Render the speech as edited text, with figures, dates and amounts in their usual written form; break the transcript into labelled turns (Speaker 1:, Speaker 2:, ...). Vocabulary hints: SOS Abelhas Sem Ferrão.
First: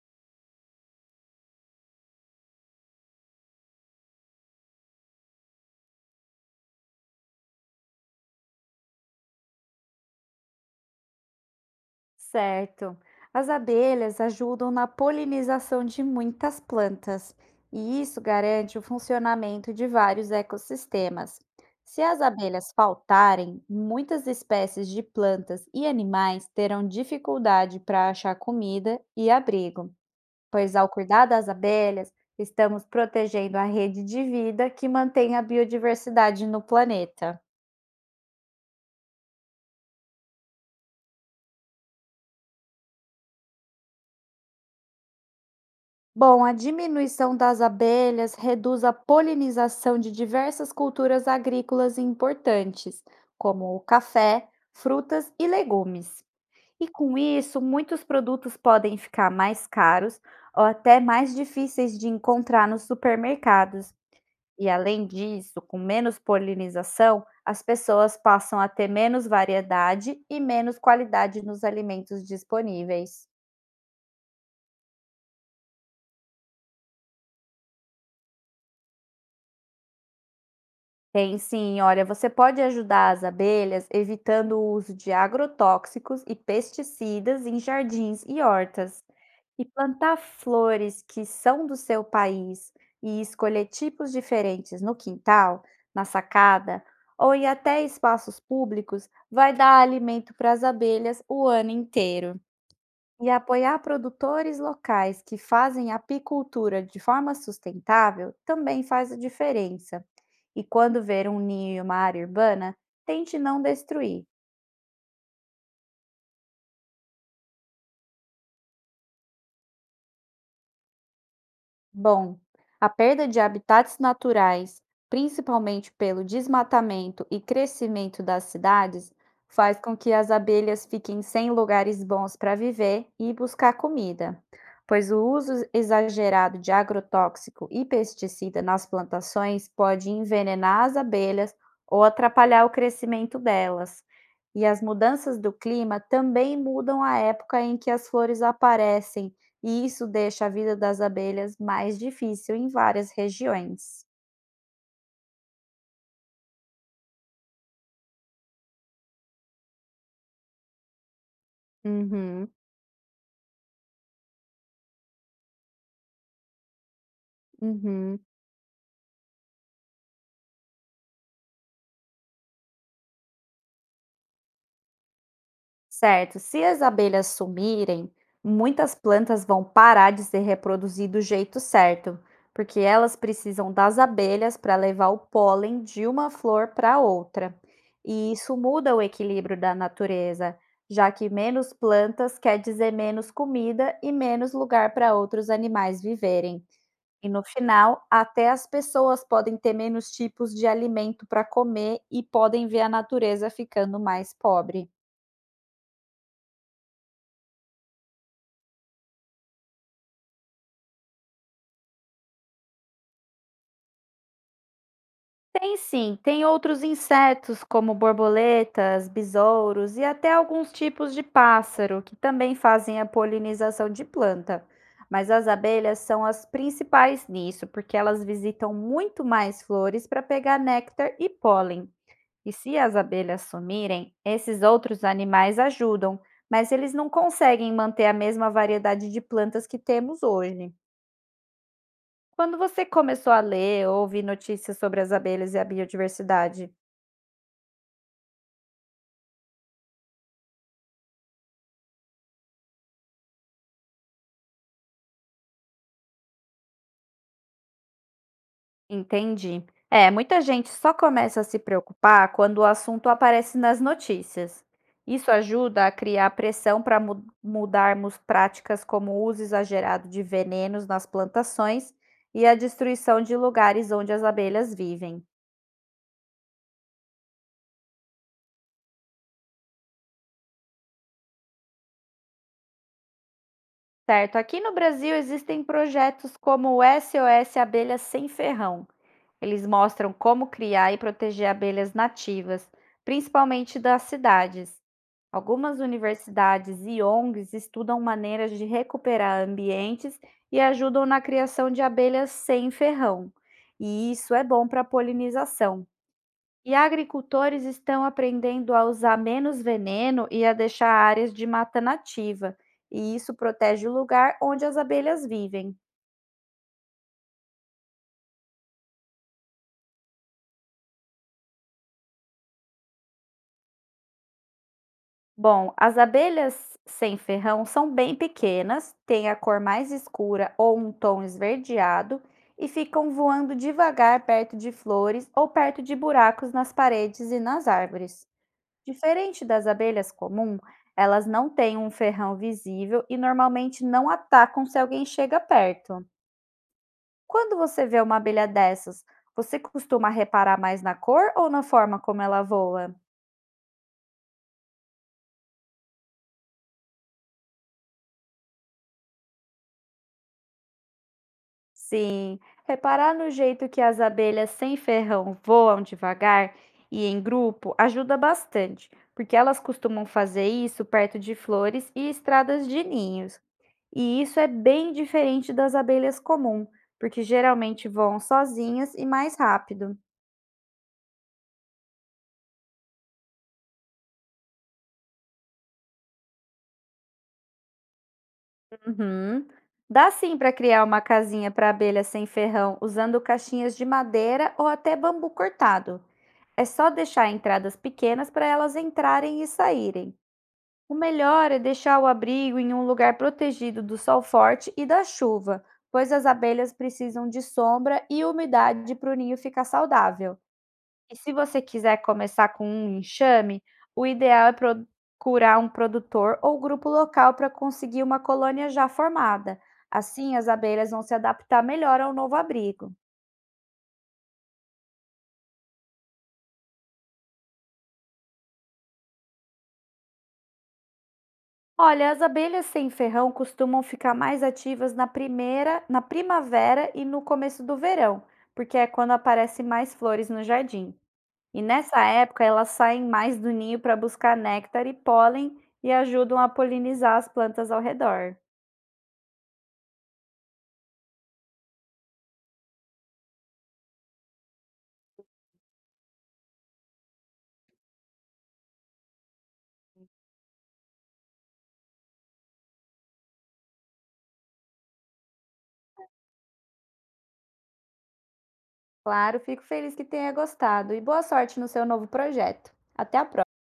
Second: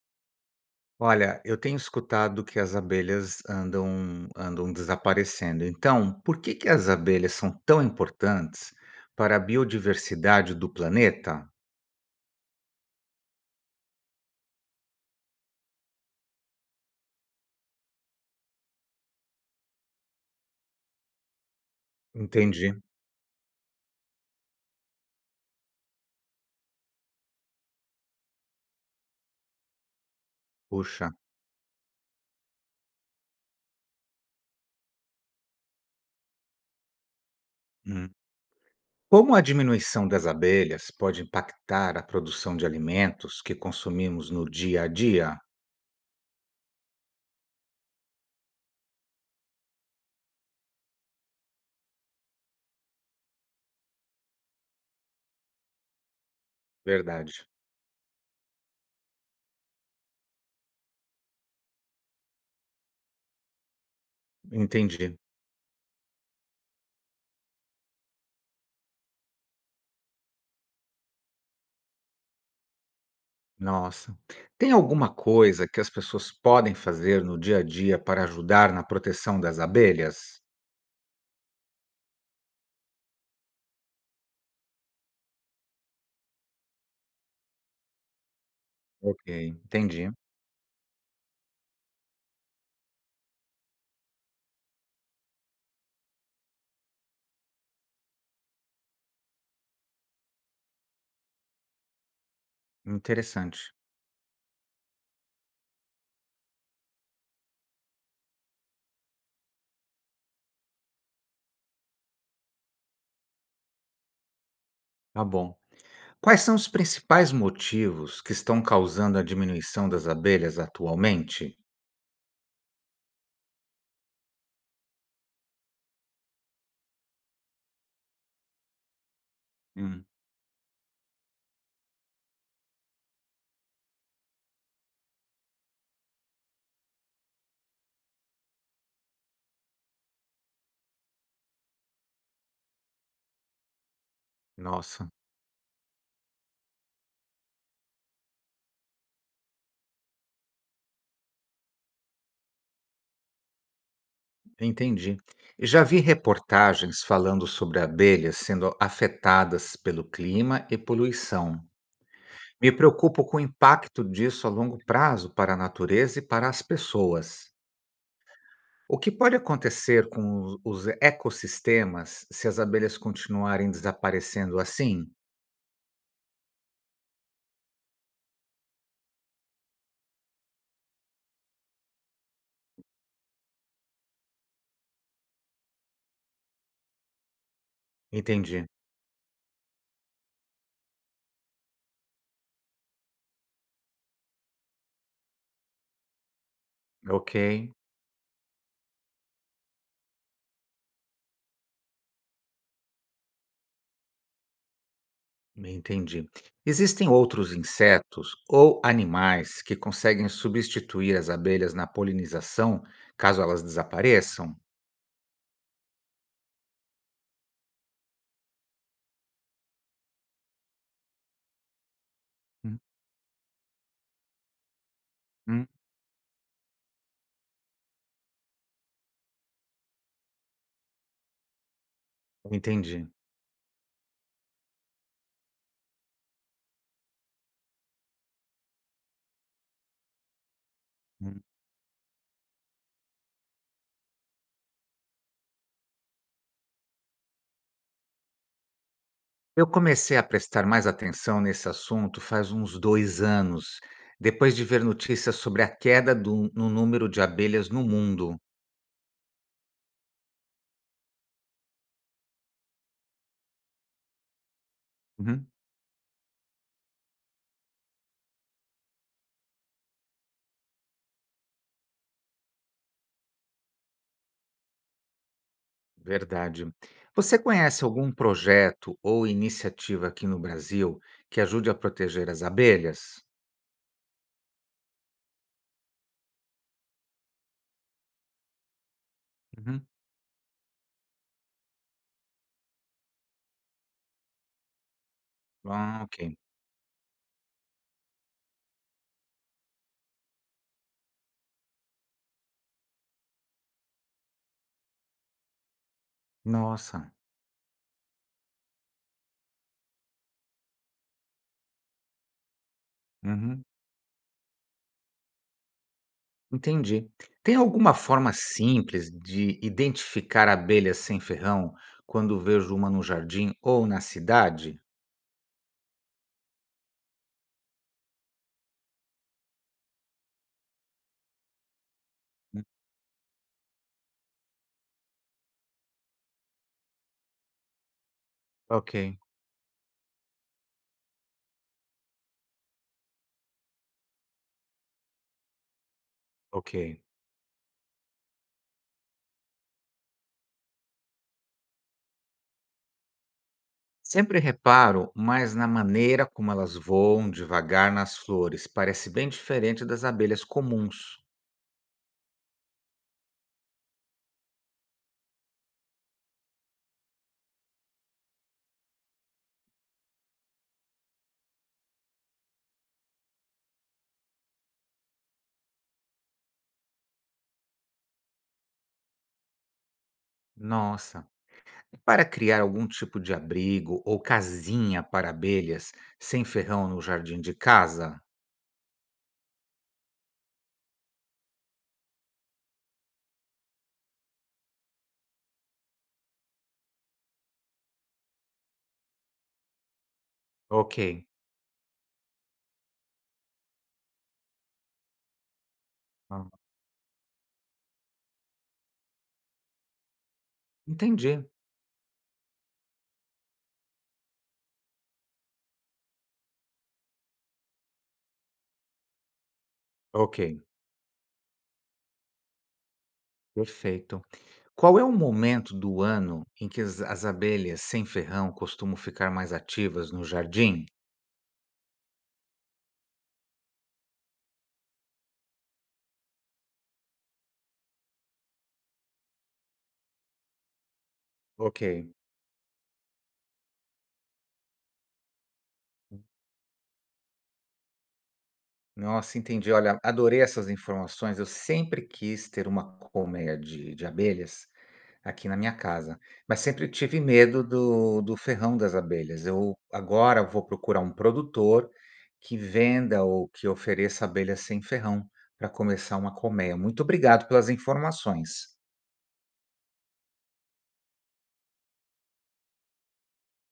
Speaker 1: Olha, eu tenho escutado que as abelhas andam desaparecendo. Então, por que que as abelhas são tão importantes para a biodiversidade do planeta?
Speaker 2: Certo. As abelhas ajudam na polinização de muitas plantas, e isso garante o funcionamento de vários ecossistemas. Se as abelhas
Speaker 1: Entendi.
Speaker 2: faltarem, muitas espécies de plantas e animais terão dificuldade para achar comida e abrigo, pois ao
Speaker 1: Puxa.
Speaker 2: cuidar das abelhas, estamos protegendo a rede de vida que mantém a biodiversidade no planeta.
Speaker 1: Hum. Como a diminuição das abelhas pode impactar a produção de alimentos que consumimos no dia a dia?
Speaker 2: Bom, a diminuição das abelhas reduz a polinização de diversas culturas agrícolas importantes, como o café, frutas e legumes. E com
Speaker 1: Verdade.
Speaker 2: isso, muitos produtos podem ficar mais caros ou até mais difíceis de encontrar nos supermercados. E além
Speaker 1: Entendi.
Speaker 2: disso, com menos polinização, as pessoas passam a ter menos variedade e menos qualidade nos alimentos disponíveis.
Speaker 1: Nossa. Tem alguma coisa que as pessoas podem fazer no dia a dia para ajudar na proteção das abelhas?
Speaker 2: Tem sim, olha, você pode ajudar as abelhas evitando o uso de agrotóxicos e pesticidas em jardins e hortas,
Speaker 1: Ok,
Speaker 2: e
Speaker 1: entendi.
Speaker 2: plantar flores que são do seu país e escolher tipos diferentes no quintal, na sacada ou em até espaços públicos vai dar alimento para as abelhas o ano inteiro. E
Speaker 1: Interessante.
Speaker 2: apoiar produtores locais que fazem apicultura de forma sustentável também faz a diferença. E quando ver um ninho e uma área urbana, tente não destruir.
Speaker 1: Tá bom. Quais são os principais motivos que estão causando a diminuição das abelhas atualmente?
Speaker 2: Bom, a perda de habitats naturais, principalmente pelo desmatamento e crescimento das cidades, faz com
Speaker 1: Hum,
Speaker 2: que as abelhas fiquem sem lugares bons para viver e buscar comida, pois o uso exagerado de agrotóxico e pesticida nas plantações pode envenenar as abelhas ou atrapalhar o crescimento delas. E as
Speaker 1: nossa,
Speaker 2: mudanças do clima também mudam a época em que as flores aparecem e isso deixa a vida das abelhas mais difícil em várias regiões.
Speaker 1: entendi. Já vi reportagens falando sobre abelhas sendo afetadas pelo clima e poluição.
Speaker 2: Uhum,
Speaker 1: Me preocupo com o impacto disso a longo prazo para a natureza e para as pessoas.
Speaker 2: uhum.
Speaker 1: O que pode acontecer com os ecossistemas se as abelhas continuarem desaparecendo assim?
Speaker 2: Certo, se as abelhas sumirem, muitas plantas vão parar de se reproduzir do jeito certo, porque elas precisam das abelhas para levar o pólen de uma flor para outra. E isso
Speaker 1: Entendi.
Speaker 2: muda o equilíbrio da natureza, já que menos plantas quer dizer menos comida e menos lugar para outros animais viverem. E
Speaker 1: Ok.
Speaker 2: no final, até as pessoas podem ter menos tipos de alimento para comer e podem ver a natureza ficando mais pobre.
Speaker 1: Entendi. Existem outros insetos ou animais que conseguem substituir as abelhas na polinização, caso elas desapareçam?
Speaker 2: Tem sim, tem outros insetos como borboletas, besouros e até alguns tipos de pássaro que também
Speaker 1: Hum,
Speaker 2: fazem a polinização de planta. Mas as
Speaker 1: hum,
Speaker 2: abelhas são as principais nisso, porque elas visitam muito mais flores para pegar néctar e pólen. E se as
Speaker 1: entendi.
Speaker 2: abelhas sumirem, esses outros animais ajudam, mas eles não conseguem manter a mesma variedade de plantas que temos hoje.
Speaker 1: Hum.
Speaker 2: Quando você começou a ler ou ouvir notícias sobre as abelhas e a biodiversidade?
Speaker 1: Eu comecei a prestar mais atenção nesse assunto faz uns 2 anos, depois de ver notícias sobre a no número de abelhas no mundo.
Speaker 2: Entendi. É, muita gente só começa a se preocupar quando o assunto aparece nas notícias. Isso
Speaker 1: Uhum.
Speaker 2: ajuda a criar pressão para mudarmos práticas como o uso exagerado de venenos nas plantações e a destruição de lugares onde as abelhas vivem.
Speaker 1: Verdade. Você conhece algum projeto ou iniciativa aqui no Brasil que ajude a proteger as abelhas?
Speaker 2: Certo, aqui no Brasil existem projetos como o SOS Abelhas Sem Ferrão. Eles
Speaker 1: Uhum.
Speaker 2: mostram como criar e proteger abelhas nativas, principalmente das cidades. Algumas
Speaker 1: Ah, ok.
Speaker 2: universidades e ONGs estudam maneiras de recuperar ambientes e ajudam na criação de abelhas sem ferrão. E isso é bom para a polinização. E
Speaker 1: Nossa,
Speaker 2: agricultores estão aprendendo a usar menos veneno e a deixar áreas de mata nativa, e isso
Speaker 1: uhum,
Speaker 2: protege o lugar onde as abelhas vivem.
Speaker 1: entendi. Tem alguma forma simples de identificar abelhas sem ferrão quando vejo uma no jardim ou na cidade?
Speaker 2: Bom, as abelhas sem ferrão são bem pequenas, têm a cor mais escura ou um tom esverdeado
Speaker 1: Hum,
Speaker 2: e ficam voando devagar perto de flores ou perto de buracos nas paredes e nas árvores.
Speaker 1: Ok,
Speaker 2: Diferente das abelhas comum, elas não têm um ferrão visível e normalmente não atacam se alguém chega perto.
Speaker 1: ok.
Speaker 2: Quando você vê uma abelha dessas, você costuma reparar mais na cor ou na forma como ela voa?
Speaker 1: Sempre reparo mais na maneira como elas voam devagar nas flores. Parece bem diferente das abelhas comuns.
Speaker 2: Sim, reparar no jeito que as abelhas sem ferrão voam devagar e em grupo ajuda bastante, porque elas costumam fazer isso perto de flores e estradas de ninhos. E isso é bem diferente das abelhas comum, porque geralmente voam sozinhas e mais rápido.
Speaker 1: Nossa. Para criar algum tipo de abrigo ou casinha para abelhas sem ferrão no jardim de casa?
Speaker 2: Uhum. Dá sim para criar uma casinha para abelhas sem ferrão usando caixinhas de madeira ou até bambu cortado. É só deixar entradas pequenas para elas entrarem e saírem. O
Speaker 1: Ok.
Speaker 2: melhor é deixar o abrigo em um lugar protegido do sol forte e da chuva, pois as
Speaker 1: Ah,
Speaker 2: abelhas precisam de sombra e umidade para o ninho ficar saudável. E se
Speaker 1: entendi.
Speaker 2: você quiser começar com um enxame, o ideal é procurar um produtor ou grupo local para conseguir uma colônia já formada. Assim,
Speaker 1: Ok.
Speaker 2: as abelhas vão se adaptar melhor ao novo abrigo.
Speaker 1: Perfeito. Qual é o momento do ano em que as abelhas sem ferrão costumam ficar mais ativas no jardim?
Speaker 2: Olha, as abelhas sem ferrão costumam ficar mais ativas na primeira, na primavera e no começo do verão, porque é quando aparecem mais flores no jardim. E nessa
Speaker 1: Ok.
Speaker 2: época elas saem mais do ninho para buscar néctar e pólen e ajudam a polinizar as plantas ao redor.
Speaker 1: Nossa, entendi. Olha, adorei essas informações. Eu sempre quis ter uma colmeia de abelhas aqui na minha casa, mas sempre tive medo do ferrão das abelhas. Eu agora vou procurar um produtor que venda ou que ofereça abelhas sem ferrão para começar uma colmeia. Muito obrigado pelas informações.
Speaker 2: Claro, fico feliz que tenha gostado e boa sorte no seu novo projeto. Até a próxima!